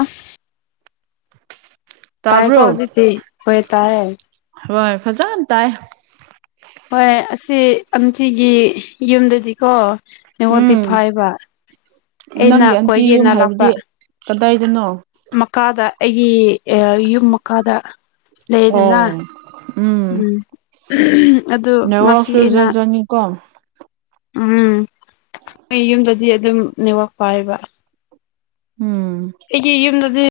ꯑꯁ ꯇꯥꯏꯀꯣ ꯇꯥꯕ꯭ꯔꯣ ꯍꯧꯖꯤꯛꯗꯤ ꯍꯣꯏ ꯇꯥꯥꯏꯌꯦ ꯍꯣꯏ ꯐꯖꯅ ꯇꯥꯏ ꯍꯣꯏ ꯑꯁꯤ ꯑꯝꯆꯤꯒꯤ ꯌꯨꯝꯗꯗꯤꯀꯣ ꯅꯦꯋꯥꯛꯗꯤ ꯎꯝ ꯐꯥꯏꯕ ꯑꯩꯅ ꯅꯪꯒꯤ ꯑꯟꯇꯤ ꯀꯣꯏꯒꯦꯅ ꯌꯨꯝ ꯂꯥꯛꯄ ꯍꯥꯏꯕꯗꯤ ꯀꯗꯥꯏꯗꯅꯣ ꯃꯀꯥꯗ ꯑꯩꯒꯤ ꯑꯦ ꯌꯨꯝ ꯃꯀꯥꯗ ꯑꯣ ꯎꯝ ꯑꯗꯨ ꯉꯁꯤ ꯅꯦꯋꯥꯛꯁꯨ ꯑꯩꯅ ꯖꯥꯠ ꯖꯥꯠꯅꯤ ꯀꯣ ꯎꯝ ꯑꯩ ꯌꯨꯝꯗꯗꯤ ꯑꯗꯨꯝ ꯅꯦꯠꯋꯥꯛ ꯄꯥꯏꯕ ꯎꯝ ꯑꯩꯒꯤ ꯌꯨꯝꯗꯗꯤ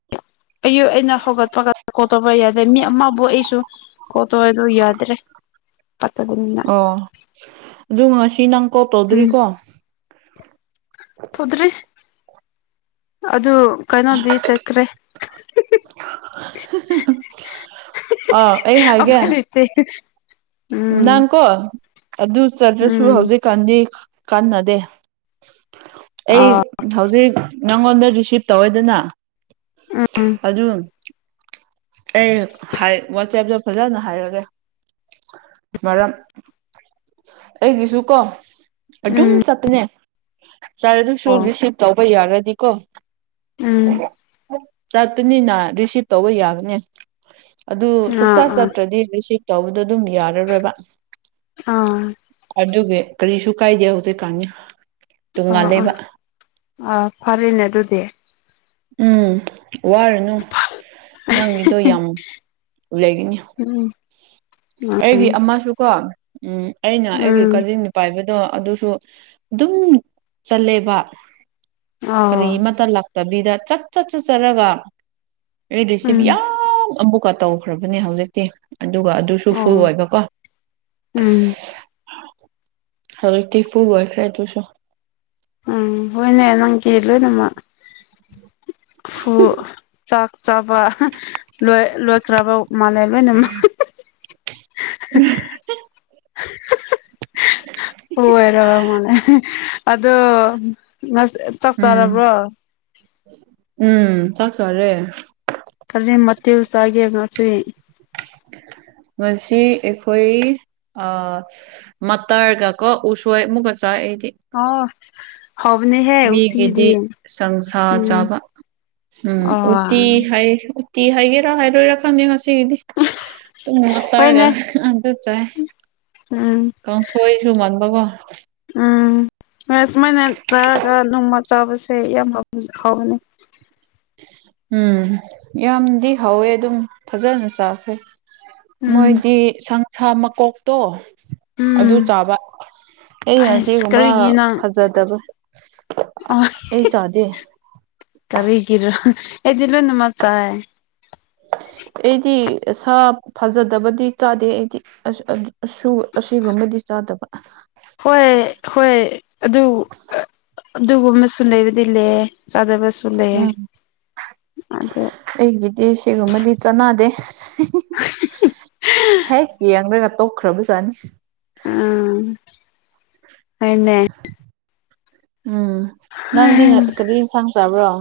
ꯑꯌꯨꯛ ꯑꯩꯅ ꯍꯧꯒꯠꯄ ꯀꯥꯟꯗ ꯀꯣꯜ ꯇꯧꯕꯥ ꯌꯥꯗꯦ ꯃꯤ ꯑꯃꯕꯨ ꯑꯩꯁꯨ ꯀꯣꯜ ꯇꯩꯋꯦ ꯑꯗꯨ ꯌꯥꯗ꯭ꯔꯦ ꯄꯠꯇꯕꯅꯤꯅ ꯑꯣ ꯑꯗꯨ ꯉꯁꯤ ꯅꯪ ꯀꯣꯜ ꯎꯝ ꯇꯧꯗ꯭ꯔꯤꯀꯣ ꯇꯧꯗ꯭ꯔꯤ ꯑꯗꯨ ꯀꯩꯅꯣꯗꯤ ꯆꯠꯈ꯭ꯔꯦ [unintelligible] ꯑꯧ ꯑꯩ ꯍꯥꯏꯒꯦ [unintelligible] ꯅꯪꯀꯣ ꯑꯗꯨ ꯆꯠꯔꯁꯨ ꯎꯝ ꯍꯧꯖꯤꯛ ꯀꯥꯟꯗꯤ ꯀꯥꯟꯅꯗꯦ ꯑꯩ ꯑ ꯍꯧꯖꯤꯛ ꯅꯪꯉꯣꯟꯗ ꯔꯤꯁꯤꯞ ꯇꯧꯋꯦꯗꯅ ꯎꯝ ꯑꯗꯨ ꯑꯩ ꯍꯥꯏ ꯋꯥꯆꯦꯞꯇꯣ ꯐꯖꯅ ꯍꯥꯏꯔꯒꯦ ꯃꯔꯝ ꯑꯩꯒꯤꯁꯨ ꯀꯣ ꯑꯗꯨꯝ ꯎꯝ ꯆꯠꯄꯅꯦ ꯌꯥꯔꯦ ꯑꯗꯨꯁꯨ ꯑꯣ ꯔꯤꯁꯤꯞ ꯇꯧꯕ ꯌꯥꯔꯗꯤꯀꯣ ꯎꯝ ꯆꯠꯄꯅꯤꯅ ꯔꯤꯁꯤꯞ ꯇꯧꯕ ꯌꯥꯒꯅꯤ ꯑꯗꯨ ꯁꯨꯛꯆꯠ ꯑꯥ ꯑꯥ ꯆꯠꯇ꯭ꯔꯗꯤ ꯔꯤꯁꯤꯞ ꯇꯧꯕꯗꯨ ꯑꯗꯨꯝ ꯌꯥꯔꯔꯣꯏꯕ ꯑꯥ ꯑꯗꯨꯒꯤ ꯀꯔꯤꯁꯨꯨ ꯀꯥꯏꯗꯦ ꯍꯧꯖꯤꯛꯀꯥꯥꯟꯗꯤ ꯑꯥ ꯑ ꯑꯥ ꯐꯔꯦꯅꯦ ꯑꯗꯨꯗꯤ ꯎꯝ ꯋꯥꯔꯨꯅꯨ ꯅꯪꯒꯤꯗꯣ ꯌꯥꯝ ꯂꯩꯒꯅꯤ ꯎꯝ ꯎꯝ ꯑꯩꯒꯤ ꯑꯃꯁꯨꯀꯣ ꯎꯝ ꯑꯩꯅ ꯑꯩꯒꯤ ꯎꯝ ꯀꯥꯖꯤꯟ ꯄꯥꯏꯕꯗꯣ ꯑꯗꯨꯁꯨ ꯑꯗꯨꯝ ꯆꯜꯂꯦꯕ ꯀꯔꯤ ꯑꯣ ꯑꯃꯇ ꯂꯥꯛꯇꯕꯤꯗ ꯆꯠ ꯆꯠ ꯆꯠ ꯆꯠꯔꯒ ꯑꯩ ꯔꯤꯁꯤꯞ ꯎꯝ ꯌꯥꯝ ꯑꯃꯨꯛꯀ ꯇꯧꯈ꯭ꯔꯕꯅꯦ ꯍꯧꯖꯤꯛꯇꯤ ꯑꯗꯨꯒ ꯑꯗꯨ ꯁꯨ ꯐꯨꯜ ꯑꯣ ꯑꯣꯏꯕꯀꯣ ꯎꯝ ꯍꯧꯖꯤꯛꯇꯤ ꯐꯨꯜ ꯑꯣꯏꯔꯈꯦ ꯑꯗꯨꯁꯨ ꯎꯝ ꯍꯣꯏꯅꯦ ꯅꯪꯒꯤ ꯂꯣꯏꯅꯃꯛ ꯐꯨ ꯆꯥꯛ ꯆꯥꯕ ꯂꯣꯏꯈ꯭ꯔꯕ ꯃꯥꯜꯂꯦ ꯂꯣꯏꯅꯃꯛ ꯎꯝ [inaudible] ꯎꯝ [unintelligible] [inaudible] ꯑꯣꯏꯔ ꯃꯥꯅꯦ ꯑꯗꯣ ꯉꯁꯤ ꯆꯥꯛ ꯎꯝ ꯆꯥꯔꯕ꯭ꯔꯣ ꯎꯝ ꯆꯥꯛ ꯆꯥꯔꯦ ꯀꯔꯤ ꯃꯊꯦꯜ ꯆꯥꯒꯦ ꯉꯁꯤ ꯉꯁꯤ ꯑꯩꯈꯣꯏ ꯑꯥ ꯃꯇꯔꯒꯀꯣ ꯎꯁꯣꯏ ꯑꯃꯨꯛꯀ ꯆꯥꯏ ꯑꯩꯗꯤ ꯑꯣ ꯍꯥꯎꯕꯅꯤ ꯍꯦ ꯎꯇꯤꯗꯤ ꯃꯤꯒꯤꯗꯤ ꯁꯪꯁꯥ ꯎꯝ ꯆꯥꯕ ꯎꯝ ꯑꯣ ꯎꯇꯤ ꯍꯥꯏ ꯎꯇꯤ ꯍꯥꯏꯒꯦꯔꯥ ꯍꯥꯏꯔꯣꯏꯔꯥ ꯈꯪꯗꯦ ꯉꯁꯤꯒꯤꯗꯤ ꯇꯃ ꯇꯔꯒ ꯍꯣꯏꯅꯦ ꯑꯗꯨ ꯆꯥꯏ ꯎꯝ ꯀꯥꯡꯁꯣꯏꯁꯨ ꯃꯥꯟꯕꯀꯣ ꯎꯝ ꯍꯣꯏ ꯁꯨꯃꯥꯏꯅ ꯆꯥꯔꯒ ꯅꯣꯡꯃ ꯆꯥꯕꯁꯦ ꯌꯥꯝꯅ ꯍꯥꯎꯕꯅꯤ ꯎꯝ ꯌꯥꯝꯗꯤ ꯍꯥꯎꯋꯦ ꯑꯗꯨꯝ ꯐꯖꯅ ꯆꯥꯈ꯭ꯔꯦ ꯎꯝ ꯃꯣꯏꯗꯤ ꯁꯟꯁꯥ ꯃꯀꯣꯛꯇꯣ ꯑꯗꯨ ꯎꯝ ꯆꯥꯕ ꯑꯩꯅ ꯑꯁ ꯁꯤꯒꯨꯝꯕ ꯀꯔꯤꯒꯤ ꯅꯪ ꯐꯖꯗꯕ ꯑꯩ ꯆꯥꯗꯦ ꯀꯔꯤꯒ꯭ꯤꯔꯥ ꯑꯩꯗꯤ ꯂꯣꯏꯅꯃꯛ ꯆꯥꯏ ꯑꯩꯗꯤ ꯁꯥ ꯐꯖꯗꯕꯗꯤ ꯆꯥꯗꯦ ꯑꯩꯗꯤ ꯑꯁꯤꯒꯨꯝꯕꯗꯤ ꯆꯥꯗꯕ ꯍꯣꯏ ꯍꯣꯏ ꯑꯗꯨ ꯑꯗꯨꯒꯨꯝꯕꯁꯨ ꯂꯩꯕꯗꯤ ꯂꯩ ꯆꯗꯕꯁꯨ ꯂꯩꯌꯦ ꯎꯝ ꯑꯗꯨ ꯑꯩꯒꯤꯗꯤ ꯁꯤꯒꯨꯝꯕꯗꯤ ꯆꯥꯟꯅꯗꯦ ꯍꯦꯛ ꯌꯦꯡꯔꯒ ꯇꯣꯛꯈ꯭ꯔꯕꯖꯥꯠꯅꯤ ꯎꯝ ꯍꯣꯏꯅꯦ ꯎꯝ ꯅꯪꯗꯤ ꯀꯔꯤ ꯌꯦꯟꯁꯥꯡ ꯆꯥꯕ꯭ꯔꯣ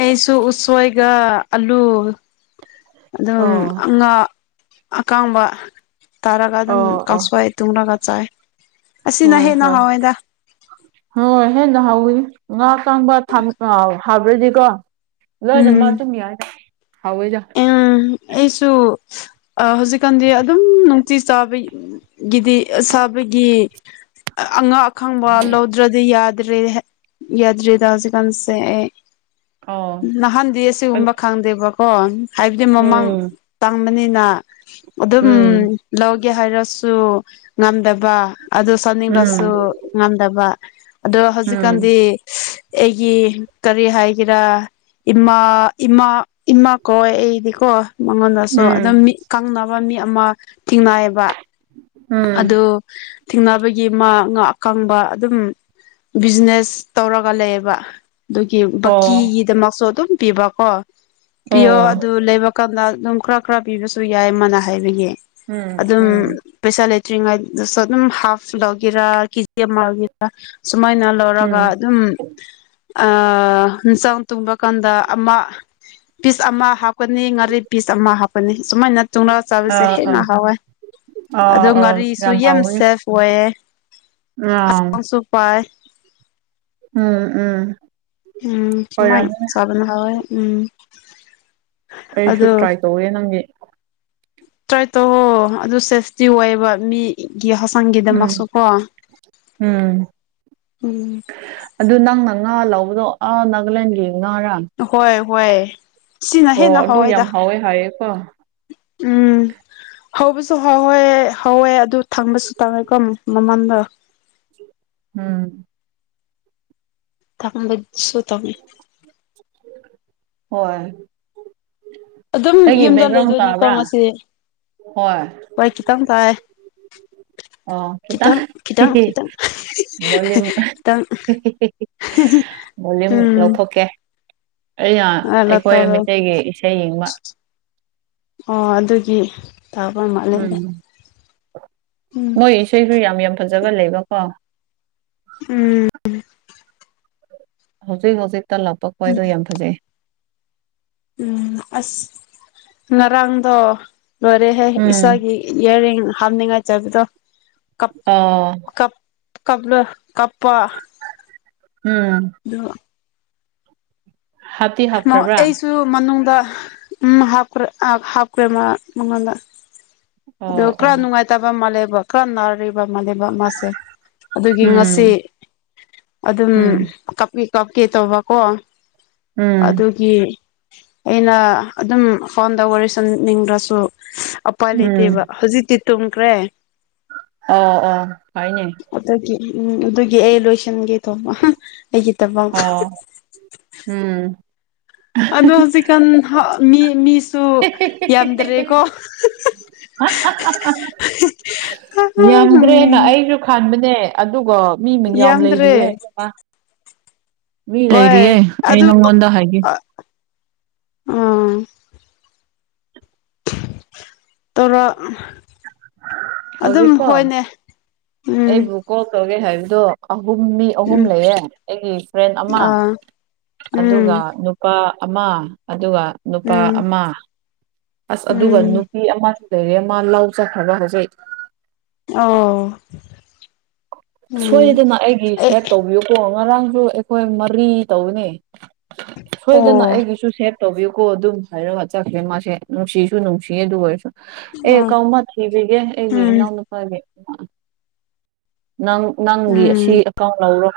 ꯑꯩꯁꯨ ꯎꯁꯣꯏꯒ ꯑꯥꯂꯨ ꯑꯗꯨꯝ ꯑꯣ ꯉꯥ ꯑꯀꯥꯡꯕ ꯇꯥꯔꯒ ꯑꯗꯨꯝ ꯑꯣ ꯑꯣ ꯀꯥꯡꯁꯣꯏ ꯇꯨꯅꯥꯒ ꯆꯥꯏ ꯑꯁꯤꯅ ꯍꯣꯏ ꯍꯦꯟꯅ ꯍꯣꯏ ꯍꯥꯎꯋꯦꯗ ꯍꯣꯏ ꯍꯦꯟꯅ ꯍꯥꯎꯕꯅꯤ ꯉꯥ ꯑꯀꯪꯕ [inaudible] ꯍꯥꯎꯕ꯭ꯔꯗꯤꯀꯣ ꯂꯣꯏꯅꯃꯛ ꯎꯝ ꯑꯗꯨꯝ ꯌꯥꯏꯗꯥ ꯍꯥꯎꯋꯦꯗ ꯎꯝ ꯑꯩꯁꯨ ꯑꯥ ꯍꯧꯖꯤꯛꯀꯥꯟꯗꯤ ꯑꯗꯨꯝ ꯅꯨꯡꯇꯤ ꯆꯥꯕꯩ ꯒꯤꯗꯤ ꯑꯁꯥꯕꯒꯤ ꯑꯉꯛ ꯑꯈꯪꯕ ꯂꯧꯗ꯭ꯔꯗꯤ ꯌꯥꯗ꯭ꯔꯦ ꯌꯥꯗ꯭ꯔꯦꯗ ꯍꯧꯖꯤꯛꯀꯥꯟꯁꯦ ꯑꯩ ꯑꯣ ꯅꯍꯥꯟꯗꯤ ꯎꯝ ꯑꯁꯤꯒꯨꯝꯕ ꯈꯪꯗꯦꯕꯀꯣ ꯍꯥꯏꯕꯗꯤ ꯃꯃꯥꯡ ꯎꯝ ꯇꯪꯕꯅꯤꯅ ꯑꯗꯨꯝ ꯎꯝ ꯂꯧꯒꯦ ꯍꯥꯏꯔꯁꯨ ꯉꯝꯗꯕ ꯑꯗꯨ ꯊꯣꯅꯤꯡꯔꯁꯨ ꯉꯝꯗꯕ ꯑꯗꯣ ꯎꯝ ꯍꯧꯖꯤꯛꯀꯥꯟꯗꯤ ꯑꯩꯒꯤ ꯀꯔꯤ ꯍꯥꯏꯒꯦꯔꯥ ꯏꯃꯥ ꯏꯃꯥ ꯏꯃꯛ ꯀꯣꯏ ꯑꯩꯗꯤꯀꯣ ꯃꯉꯣꯟꯗꯁꯨ ꯎꯝ ꯑꯗꯨꯝ ꯃꯤꯠꯟ ꯀꯪꯅꯕ ꯃꯤ ꯑꯃ ꯊꯤꯡꯅꯩꯑꯕ ꯎꯝ ꯑꯗꯨ ꯊꯤꯡꯅꯕꯒꯤ ꯃꯥ ꯉꯥ ꯑꯀꯪꯕ ꯑꯗꯨꯝ ꯕꯤꯖꯤꯅꯦꯁ ꯇꯧꯔꯒ ꯂꯩꯌꯦꯕ ꯑꯗꯨꯒꯤ ꯑꯣ ꯕꯛꯀꯤꯒꯤꯗꯃꯛꯁꯨ ꯑꯗꯨꯝ ꯄꯤꯕꯀꯣ ꯄꯤꯌꯣ ꯑꯣ ꯑꯗꯨ ꯂꯩꯕꯛ ꯀꯠꯂ ꯑꯗꯨꯝ ꯈꯔ ꯈꯔ ꯄꯤꯕꯁꯨ ꯌꯥꯏ ꯃꯥꯅ ꯍꯥꯏꯕꯒꯤ ꯎꯝ ꯑꯗꯨꯝ ꯎꯝ ꯄꯩꯁꯥ ꯂꯩꯇꯔꯤꯉꯩꯗꯁꯨ ꯑꯗꯨꯝ ꯍꯥꯐ ꯂꯧꯒꯦꯔꯥ ꯀꯦꯖꯤ ꯑꯃ ꯂꯧꯒꯦꯔ ꯁꯨꯃꯥꯏꯅ ꯂꯧꯔꯒ ꯎꯝ ꯑꯗꯨꯝ ꯑꯥ ꯍꯤꯟꯆꯥꯎ ꯇꯨꯡꯕ ꯀꯥꯟꯗ ꯑꯃ ꯄꯤꯁ ꯑꯃ ꯍꯥꯞꯀꯅꯤ ꯉꯥꯔꯤ ꯄꯤꯁ ꯑꯃ ꯍꯥꯞꯀꯅꯤ ꯁꯨꯃꯥꯏꯅ ꯇꯨꯡꯔꯒ ꯆꯥꯕꯤꯁꯦ ꯑꯥ ꯑꯥ ꯍꯦꯟꯅ ꯍꯥꯎꯋꯦ ꯑꯥ ꯑꯗꯨ ꯑꯥ ꯉꯥꯔꯤꯁꯨ ꯌꯥꯝ ꯍꯥꯎꯋꯦ ꯁꯦꯐ ꯑꯣꯏꯌꯦ ꯑꯥ ꯍꯆꯥꯡꯁꯨ ꯄꯥꯏ ꯎꯝ ꯎꯝ ꯎꯝ ꯁꯨꯃꯥꯏꯅ ꯑꯣꯏꯔꯝꯃꯦ ꯆꯥꯕꯅ ꯍꯥꯎꯋꯦ ꯎꯝ ꯑꯩꯁꯨ ꯑꯗꯨ ꯇ꯭ꯔꯥꯏ ꯇꯧꯋꯦ ꯅꯪꯒꯤ ꯇ꯭ꯔꯥꯏ ꯇꯧꯍꯣ ꯑꯗꯨ ꯁꯦꯐꯇꯤ ꯑꯣꯏꯌꯦꯕ ꯃꯤ ꯒꯤ ꯎꯝ ꯍꯛꯆꯥꯡꯒꯤꯗꯃꯛꯁꯨꯀꯣ ꯎꯝ ꯎꯝ ꯑꯗꯨ ꯅꯪꯅ ꯉꯥ ꯂꯧꯕꯗꯣ ꯑꯥ ꯅꯥꯒꯥꯂꯦꯟꯒꯤ ꯉꯥꯔꯥ ꯑꯈꯣꯏ ꯍꯣꯏ ꯁꯤꯅ ꯑꯣ ꯍꯦꯟꯅ ꯑꯗꯨ ꯍꯥꯎꯋꯦꯗ ꯌꯥꯝ ꯍꯥꯎꯋꯦ ꯍꯥꯏꯌꯦꯀꯣ ꯎꯝ ꯍꯧꯕꯁꯨ ꯍꯥꯎꯋꯦ ꯍꯧꯋꯦ ꯑꯗꯨ ꯊꯪꯕꯁꯨ ꯇꯥꯡꯉꯦꯀꯝ ꯃꯃꯟꯗ ꯎꯝ ꯇꯥꯡꯕ ꯁꯨꯠ ꯇꯥꯡꯉꯦ ꯍꯣꯏ ꯑꯗꯨꯝ ꯑꯩꯒꯤ ꯌꯨꯝꯗ ꯕꯦꯛꯒ꯭ꯔꯥꯎꯟ ꯂꯩꯗꯣꯏꯅꯤꯀꯣ ꯇꯥꯕ꯭ꯔꯥ ꯉꯁꯤ ꯍꯣꯏ ꯍꯣꯏ ꯈꯤꯇꯪ ꯇꯥꯏ ꯑꯣ ꯈꯤꯇꯪ ꯍꯤꯍꯤ ꯃꯣꯜꯂꯤ ꯈꯤꯇꯪ ꯚꯣꯂꯤꯌꯨꯝ ꯎꯝ ꯂꯧꯊꯣꯛꯀꯦ ꯑꯩꯅ ꯑꯂ ꯑꯩꯈꯣꯏ ꯇꯧꯔꯣ ꯃꯤꯇꯩꯒꯤ ꯏꯁꯩ ꯌꯦꯡꯕ ꯑꯣ ꯑꯗꯨꯒꯤ ꯇꯥꯕ ꯃꯥꯜꯂꯦꯅꯦ ꯎꯝ ꯎꯝ ꯃꯣꯏ ꯏꯁꯩꯁꯨ ꯌꯥꯝ ꯌꯥꯝ ꯐꯖꯕ ꯂꯩꯕꯀꯣ ꯎꯝ ꯍꯧꯖꯤꯛ ꯍꯧꯖꯤꯛꯇ ꯂꯥꯛꯄ ꯈꯣꯏꯗꯣ ꯌꯥꯝ ꯐꯖꯩ ꯎꯝ ꯑꯁ ꯉꯔꯥꯡꯗꯣ ꯂꯣꯏꯔꯦꯍꯦ ꯎꯝ ꯏꯁꯩꯒꯤ ꯏꯌ꯭ꯔꯔꯤꯡ ꯍꯥꯞꯅꯤꯡꯉꯥꯏ ꯆꯕꯗꯣ ꯀꯞ ꯑꯥ ꯀꯞ ꯀꯞꯂ ꯀꯞꯄꯥ ꯎꯝ ꯑꯗꯨ ꯍꯠ ꯃꯣꯠ ꯑꯩꯁꯨ ꯃꯅꯨꯡꯗ ꯎꯝ ꯍꯥꯞꯈ꯭ꯔꯦ ꯑ ꯍꯥꯞꯈ꯭ꯔꯦꯃ ꯃꯪꯉꯣꯟꯗ ꯑꯗꯨ ꯑꯣ ꯈꯔ ꯑꯣ ꯅꯨꯡꯉꯥꯏ ꯇꯕ ꯃꯥꯜꯂꯦꯕ ꯈꯔ ꯅꯥꯔꯤꯞ ꯕ ꯃꯥꯜꯂꯦꯕ ꯃꯥꯁꯦ ꯑꯗꯨꯒꯤ ꯉꯁꯤ ꯎꯝ ꯑꯗꯨꯝ ꯎꯝ ꯀꯞꯄꯤ ꯀꯞꯀꯦ ꯇꯧꯕꯀꯣ ꯎꯝ ꯑꯗꯨ ꯒꯤ ꯑꯩꯅ ꯑꯗꯨꯝ ꯐꯣꯟꯗ ꯋꯥꯔꯤ ꯁꯟꯅꯤꯡꯗ꯭ꯔꯁꯨ ꯎꯄꯥ ꯂꯩꯇꯦꯕ ꯎꯝ ꯍꯧꯖꯤꯛꯇꯤ ꯇꯨꯝꯈ꯭ꯔꯦ ꯑꯣ ꯑꯣ ꯍꯥꯏꯅꯦ ꯑꯗꯨꯗꯒꯤ ꯎꯝ ꯑꯗꯨꯒꯤ ꯑꯩ ꯂꯣꯏꯁꯤꯟꯒꯦ ꯇꯧꯕ ꯑꯩꯒꯤꯗꯕꯛ ꯑ ꯎꯝ ꯑꯗꯣ ꯍꯧꯖꯤꯛꯀꯥꯟ ꯃꯤ ꯃꯤꯁꯨ ꯌꯥꯝꯗ꯭ꯔꯦꯀꯣ ꯌꯥꯝꯗ꯭ꯔꯦꯅ ꯑꯩ ꯈꯥꯟꯕꯅꯦ ꯑꯗꯨꯒ ꯃꯤ ꯃꯤꯡ ꯌꯥꯝ ꯌꯥꯝꯗ꯭ꯔꯦ ꯂꯩꯔꯤꯌꯦ ꯏꯕꯦꯝꯃ ꯃꯤ ꯍꯣꯏ ꯂꯩꯔꯤꯌꯦ ꯑꯩ ꯑꯗꯨ ꯅꯪꯉꯣꯟꯗ ꯍꯥꯏꯒꯦ ꯎ ꯇꯧꯔꯣ ꯑꯗꯨꯝ ꯍꯧꯖꯤꯛꯀꯣ ꯍꯣꯏꯅꯦ ꯎꯝ ꯑꯩꯕꯨ ꯀꯣꯜ ꯇꯧꯒꯦ ꯍꯥꯏꯕꯗꯣ ꯑꯍꯨꯝ ꯃꯤ ꯑꯍꯨꯝ ꯎꯝ ꯂꯩꯌꯦ ꯑꯩꯒꯤ ꯐ꯭ꯔꯦꯟ ꯑꯃ ꯑꯥ ꯑꯗꯨꯒ ꯎꯝ ꯅꯨꯄꯥ ꯑꯃ ꯑꯗꯨꯒ ꯅꯨꯄꯥ ꯎꯝ ꯑꯃ ꯑꯁ ꯑꯗꯨꯒ ꯎꯝ ꯅꯨꯄꯤ ꯑꯃ ꯂꯩꯔꯦ ꯃꯥ ꯂꯥꯎꯖꯈ꯭ꯔꯕ ꯍꯧꯖꯤꯛ ꯑꯣ ꯎꯝ ꯁꯣꯏꯗꯥꯅ ꯑꯩꯒꯤ ꯑꯦ ꯁꯦꯞ ꯇꯧꯕꯤꯌꯨ ꯀꯣ ꯉꯔꯥꯡꯁꯨ ꯑꯩꯈꯣꯏ ꯃꯔꯤ ꯇꯧꯕꯅꯤ ꯁꯣꯏꯗꯅ ꯑꯣ ꯑꯩꯒꯤꯁꯨ ꯁꯦꯞ ꯇꯧꯕꯤꯌꯨꯀꯣ ꯑꯗꯨꯝ ꯍꯥꯏꯔꯒ ꯆꯠꯈ꯭ꯔꯦ ꯃꯥꯁꯦ ꯅꯨꯡꯁꯤꯁꯨ ꯅꯨꯡꯁꯤꯌꯦ ꯑꯗꯨ ꯑꯣꯏꯔꯁꯨ ꯑꯦ ꯎꯝ ꯀꯥꯎꯃꯟ ꯊꯤꯕꯤꯒꯦ ꯑꯩꯒꯤ ꯏꯅꯥꯎꯅꯨꯄꯥꯒꯤ ꯅꯪ ꯅꯪꯒꯤ ꯑꯁꯤ ꯎꯝ ꯎꯝ ꯀꯥꯎꯅꯧꯔꯣ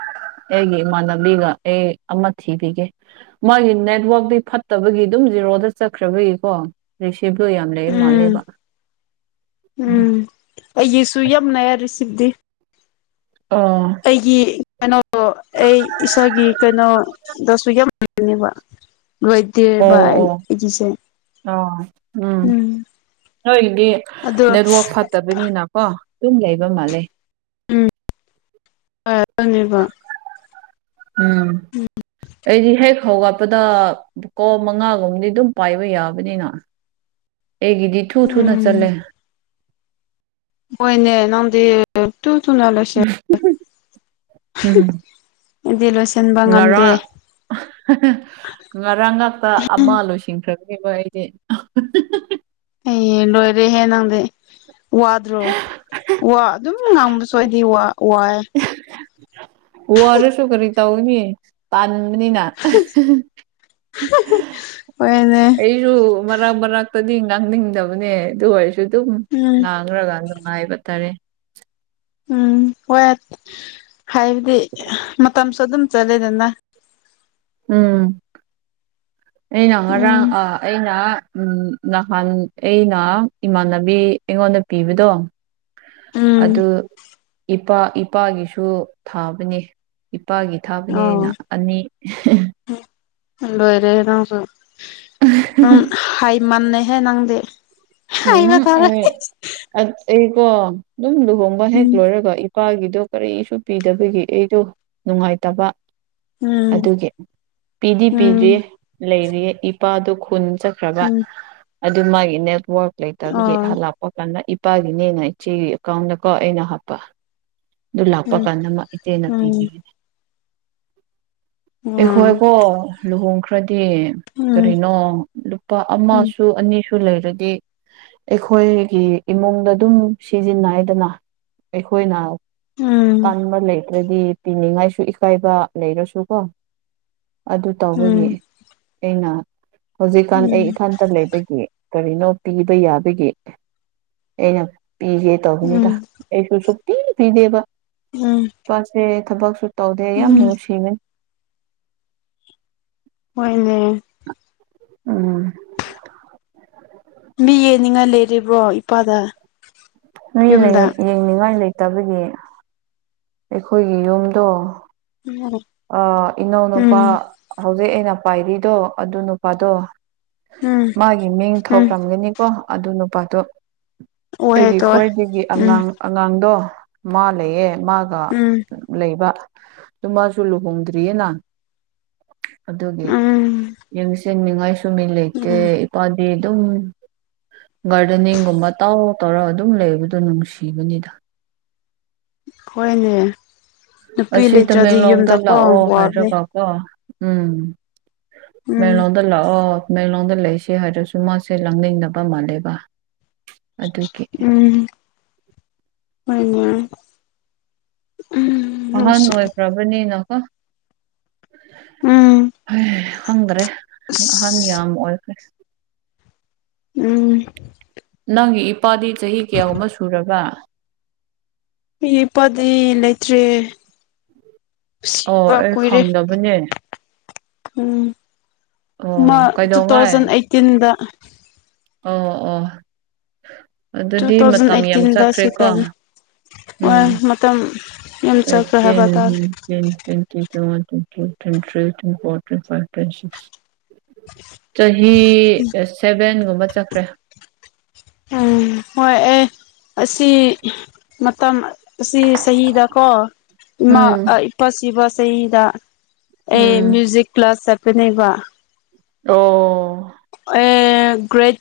ꯑꯩꯒꯤ ꯏꯃꯥꯟꯅꯕꯤꯒ ꯑꯩ ꯑꯃ ꯊꯤꯕꯤꯒꯦ ꯃꯥꯒꯤ ꯅꯦꯠꯋꯔꯥꯛꯇꯤ ꯐꯠꯇꯕꯒꯤ ꯑꯗꯨꯝ ꯖꯦꯔꯣꯗ ꯆꯠꯈ꯭ꯔꯕꯒꯤꯀꯣ ꯔꯤꯁꯤꯞ ꯇꯣ ꯌꯥꯝ ꯂꯩ ꯎꯝ ꯃꯥꯜꯂꯦꯕ ꯎꯝ ꯑꯩꯒꯤꯁꯨ ꯌꯥꯝ ꯂꯩꯌꯦ ꯔꯤꯁꯤꯞꯇꯤ ꯑꯥ ꯑꯩꯒꯤ ꯀꯩꯅꯣ ꯑꯩ ꯏꯁꯥꯒꯤ ꯀꯩꯅꯣꯗꯥꯁꯨ ꯌꯥꯝ ꯂꯩꯇꯦꯕꯥ ꯑꯣ ꯑꯩꯒꯤꯁꯦ ꯑꯣ ꯎꯝ ꯅꯣꯏꯒꯤꯗꯤ ꯑꯗꯣ ꯅꯦꯠꯋꯥꯛ ꯐꯠ ꯐꯠꯇꯕꯅꯤꯅꯀꯣ ꯑꯗꯨꯝ ꯂꯩꯕ ꯃꯥꯜꯂꯦ ꯎꯝ ꯌꯥ ꯑꯗꯨꯅꯦꯕ ꯎꯝ ꯑꯩꯗꯤ ꯍꯦꯛ ꯍꯧꯒꯠꯄꯗꯥ ꯀꯣꯜ ꯃꯉꯥꯒꯨꯝꯕꯗꯤ ꯑꯗꯨꯝ ꯄꯥꯏꯕ ꯌꯥꯕꯅꯤꯅ ꯑꯩꯒꯤꯗꯤ ꯊꯨ ꯊꯨꯅ ꯎꯝ ꯆꯠꯂꯦ ꯍꯣꯏꯅꯦ ꯅꯪꯗꯤ ꯇꯨ ꯇꯨꯅ ꯂꯣꯢꯁꯤꯟꯂꯦ ꯎꯝ ꯑꯩꯗꯤ ꯂꯣꯏꯁꯤꯟꯕ ꯉꯝꯗꯦ ꯉꯔꯥꯡ ꯉꯔꯥꯡ ꯉꯥꯛꯇꯥ ꯑꯃꯥ ꯂꯣꯏꯁꯤꯟꯈ꯭ꯔꯕꯅꯦꯕ ꯑꯩꯗꯤ ꯑꯦ ꯂꯣꯏꯔꯦꯍꯦ ꯅꯪꯗꯤ ꯋꯥꯗ꯭ꯔꯣ ꯋꯥ ꯑꯗꯨꯝ ꯉꯥꯡꯕꯁꯨ ꯑꯩꯗꯤ ꯋꯥ ꯋꯥꯑꯦ ꯋꯥꯔꯁꯨ ꯀꯔꯤ ꯇꯧꯒꯅꯤ ꯇꯟꯅꯤꯅꯥ [unintelligible] ꯍꯣꯏꯅꯦ ꯑꯩꯁꯨ ꯃꯔꯛ ꯃꯔꯛꯇꯥꯗꯤ ꯉꯥꯡꯅꯤꯡꯗꯕꯅꯦ ꯑꯗꯨ ꯑꯣꯏꯁꯨ ꯑꯗꯨꯝ ꯎꯝ ꯉꯥꯡꯔꯥꯒꯥ ꯍꯥꯏꯕ ꯇꯥꯔꯦ ꯎꯝ ꯍꯣꯏ ꯍꯥꯏꯕꯗꯤ ꯃꯇꯝꯁꯨ ꯑꯗꯨꯝ ꯆꯠꯂꯦꯗꯅ ꯎꯝ ꯑꯩꯅ ꯉꯔꯥꯡ ꯎꯝ ꯑꯥ ꯑꯩꯅ ꯎꯝ ꯅꯍꯥꯟ ꯑꯩꯅ ꯏꯃꯥꯟꯅꯕꯤ ꯑꯩꯉꯣꯟꯗ ꯄꯤꯕꯗꯣ ꯎꯝ ꯑꯗꯨ ꯏꯄꯥ ꯏꯄꯥꯒꯤꯁꯨ ꯊꯥꯕꯅꯤ ꯏꯄꯥꯒꯤ ꯊꯥꯕꯅꯦꯅ ꯑꯩꯅꯥ ꯑꯅꯤ [unintelligible] ꯂꯣꯏꯔꯦꯍꯦ ꯅꯪꯁꯨ ꯎꯝ ꯍꯩ ꯃꯥꯟꯅꯦꯍꯦ ꯅꯪꯗꯤ ꯍꯥꯏꯕ ꯎꯝ ꯇꯥꯔꯦ ꯑꯩ ꯑꯩꯀꯣ ꯑꯗꯨꯝ ꯂꯨꯍꯣꯡꯕ ꯍꯦꯛ ꯎꯝ ꯂꯣꯏꯔꯒ ꯀꯥꯒꯤꯗꯣ ꯀꯔꯤꯁꯨ ꯄꯤꯗꯕꯒꯤ ꯑꯩꯗꯣ ꯅꯨꯡꯉꯥꯏꯇꯕ ꯎꯝ ꯑꯗꯨꯒꯤ ꯄꯤꯗꯤ ꯄꯤꯗ꯭ꯔꯤꯌꯦ ꯎꯝ ꯂꯩꯔꯤꯌꯦ ꯏꯄꯥꯗꯣ ꯈꯨꯟ ꯈ꯭ꯔꯕ ꯎꯝ ꯑꯗꯨ ꯃꯥꯒꯤ ꯅꯦꯠꯋꯥꯔꯛ ꯂꯩꯇꯕꯒꯤ ꯑꯣ ꯍꯜꯂꯛ ꯄꯥ ꯀꯥꯟꯗꯥ ꯏꯄꯥꯒꯤꯅꯦꯅ ꯏꯆꯦꯒꯤ ꯑꯦꯀꯥꯎꯟꯗ ꯀꯣ ꯑꯩꯅ ꯍꯥꯞꯄ ꯑꯗꯨ ꯂꯥꯛꯄ ꯎꯝ ꯀꯥꯟꯗ ꯃꯥ ꯏꯆꯦꯅ ꯎꯝ ꯄꯤꯈꯤꯒꯅꯤ ꯎꯝ ꯑꯩꯈꯣꯏꯀꯣ ꯂꯨꯍꯣꯡꯈ꯭ꯔꯗꯤ ꯎꯝ ꯀꯔꯤꯅꯣ ꯂꯨꯄꯥ ꯎꯝ ꯑꯃꯁꯨ ꯑꯅꯤꯁꯨ ꯂꯩꯔꯗꯤ ꯑꯩꯈꯣꯏꯒꯤ ꯏꯃꯨꯡꯗ ꯑꯗꯨꯝ ꯁꯤꯖꯤꯟꯅꯩꯗꯅ ꯑꯩꯈꯣꯏꯅ ꯎꯝ ꯇꯥꯟꯕ ꯂꯩꯇ꯭ꯔꯗꯤ ꯄꯤꯅꯤꯡꯉꯥꯏꯁꯨ ꯏꯀꯥꯏꯕ ꯂꯩꯔꯥꯁꯨꯀꯣ ꯑꯗꯨ ꯎꯝ ꯇꯧꯕꯒꯤ ꯑꯩꯅ ꯍꯧꯖꯤꯛꯀꯥꯟ ꯑꯩ ꯏꯊꯥꯟꯇꯥ ꯂꯩꯕꯒꯤ ꯀꯔꯤꯅꯣ ꯄꯤꯕ ꯌꯥꯕꯒꯤ ꯑꯩꯅ ꯄꯤꯁꯦ ꯇꯧꯕꯅꯤꯗ ꯎꯝ ꯑꯩꯁꯨ ꯁꯨꯛꯄꯤ ꯄꯤꯗꯦ ꯎꯝ ꯏꯄꯥꯁꯦ ꯊꯕꯛꯁꯨ ꯇꯧꯗꯦ ꯌꯥꯝ ꯎꯝ ꯅꯨꯡꯁꯤꯕꯅꯤ ꯍꯣꯏꯅꯦ ꯎꯝ ꯃꯤ ꯌꯦꯡꯅꯤꯡꯉꯥꯏ ꯂꯩꯔꯤꯕꯔꯣ ꯏꯄꯥꯗ ꯃꯤꯂꯩꯌꯦ ꯌꯨꯝꯗ ꯌꯦꯡꯅꯤꯡꯉꯥꯏ ꯂꯩꯇꯕꯒꯤ ꯑꯩꯈꯣꯏꯒꯤ ꯌꯨꯝꯗꯣ꯫ ꯎꯝ꯫ ꯑ ꯏꯅꯥꯎ ꯅꯨꯄꯥ ꯎꯝ ꯍꯧꯖꯤꯛ ꯑꯩꯅ ꯄꯥꯏꯔꯤꯗꯣ ꯑꯗꯨ ꯅꯨꯄꯥꯗꯣ ꯃꯥꯒꯤ ꯃꯤꯡ ꯎꯝ ꯊꯣꯛꯈ꯭ꯔꯝꯅꯤꯅꯦꯀꯣ ꯑꯗꯨ ꯅꯨꯄꯥꯗꯣ꯫ ꯑꯣꯏꯍꯦ ꯑꯩꯒꯤ ꯇꯣꯏ ꯈ꯭ꯋꯥꯏꯗꯒꯤ ꯎꯝ ꯑꯉꯥꯡ ꯑꯉꯥꯡꯗꯣ ꯃꯥ ꯂꯩꯌꯦ ꯃꯥꯒ ꯎꯝ ꯂꯩꯕ ꯑꯗꯨꯃꯥꯖꯨ [unintelligible] ꯂꯨꯍꯣꯡꯗꯔꯤꯌꯦꯅ꯫ ꯑꯗꯨꯒꯤ ꯎꯝ ꯌꯦꯡꯁꯤꯟꯅꯤꯉꯥꯏ ꯃꯤ ꯂꯩꯇꯦ ꯎꯝ ꯏꯄꯥꯗꯤ ꯑꯗꯨꯝ ꯒꯥꯔꯗꯦꯅꯤꯡꯒꯨꯝꯕ ꯇꯧ ꯇꯧꯔ ꯑꯗꯨꯝ ꯂꯩꯕꯗꯣ ꯅꯨꯡꯁꯤꯕꯅꯤꯗ꯫ ꯍꯣꯏꯅꯦ ꯅꯨꯄꯤ ꯑꯁꯤ ꯂꯩꯇ꯭ꯔꯗꯤ ꯌꯨꯝꯗꯀꯣ ꯋꯥꯕꯅꯦ꯫ ꯑꯗꯣ ꯎꯝ ꯎꯝ ꯃꯦꯂꯣꯟ ꯗ ꯂꯥꯛꯑꯣ ꯃꯦꯂꯣꯟꯗ ꯂꯩꯁꯦ ꯍꯥꯏꯔꯁꯨ ꯃꯥꯁꯦ ꯂꯥꯛꯅꯤꯡꯗꯕ ꯃꯥꯜꯂꯦꯕ꯫ ꯑꯗꯨꯒꯤ ꯎꯝ ꯍꯣꯏ ꯑꯗꯨꯃꯥꯏꯅ ꯎꯝ꯫ ꯑꯍꯟ ꯅꯨꯡꯁꯤ ꯑꯣꯏꯒꯔꯕꯅꯤꯅꯀꯣ꯫ ꯎꯝ ꯍꯩ ꯈꯪꯗ꯭ꯔꯦ ꯑꯍꯟ ꯑꯁ ꯌꯥꯝ ꯑꯣꯏꯈꯔꯦ꯫ ꯎꯝ꯫ ꯅꯪꯒꯤ ꯏꯄꯥꯗꯤ ꯆꯍꯤ ꯀꯌꯥꯒꯨꯝꯕ ꯁꯨꯔꯕ꯫ ꯑꯩ ꯏꯄꯥꯗꯤ ꯂꯩꯇ꯭ꯔꯦ ꯑꯣ ꯁꯤꯕ ꯑꯩ ꯀꯨꯏꯔꯦ꯫ ꯈꯪꯗꯕꯅꯦ ꯎꯝ ꯑꯣ ꯃꯥ ꯇꯨ ꯀꯩꯗꯧꯉꯩ ꯊꯥꯎꯖꯟ ꯑꯩꯇꯤꯟꯗ꯫ ꯑꯣ ꯑꯣ꯫ ꯇꯨ ꯑꯗꯨꯗꯤ ꯊꯥꯎꯖꯟ ꯃꯇꯝ ꯌꯥꯝ ꯑꯩꯇꯤꯟꯗ ꯆꯠꯈ꯭ꯔꯦꯀꯣ ꯁꯤꯈꯔꯝꯅꯦ ꯎꯝ [unintelligible] ꯃꯇꯝ ꯌꯥꯝ ꯆꯞꯄꯦ ꯍꯥꯏꯕ ꯇꯥꯗꯦ꯫ Ten twenty twenty one twenty two twenty three twenty four twenty five twenty six. ꯆꯍꯤ ꯁꯚꯦꯟꯒꯨꯝꯕ ꯆꯠꯈ꯭ꯔꯦ꯫ ꯎꯝ ꯍꯣꯏ ꯑꯦ ꯑꯁꯤ ꯃꯇꯝ ꯑꯁꯤ ꯆꯍꯤꯗ ꯀꯣ ꯏꯃꯥ ꯎꯝ ꯏꯄꯥ ꯁꯤꯕ ꯆꯍꯤꯗ ꯑꯩ ꯎꯝ ꯃꯌꯨꯖꯤꯛ ꯀ꯭ꯂꯥꯁ ꯆꯠꯄꯅꯦꯕ ꯑꯣ꯫ ꯑꯦ ꯒ꯭ꯔꯦꯠ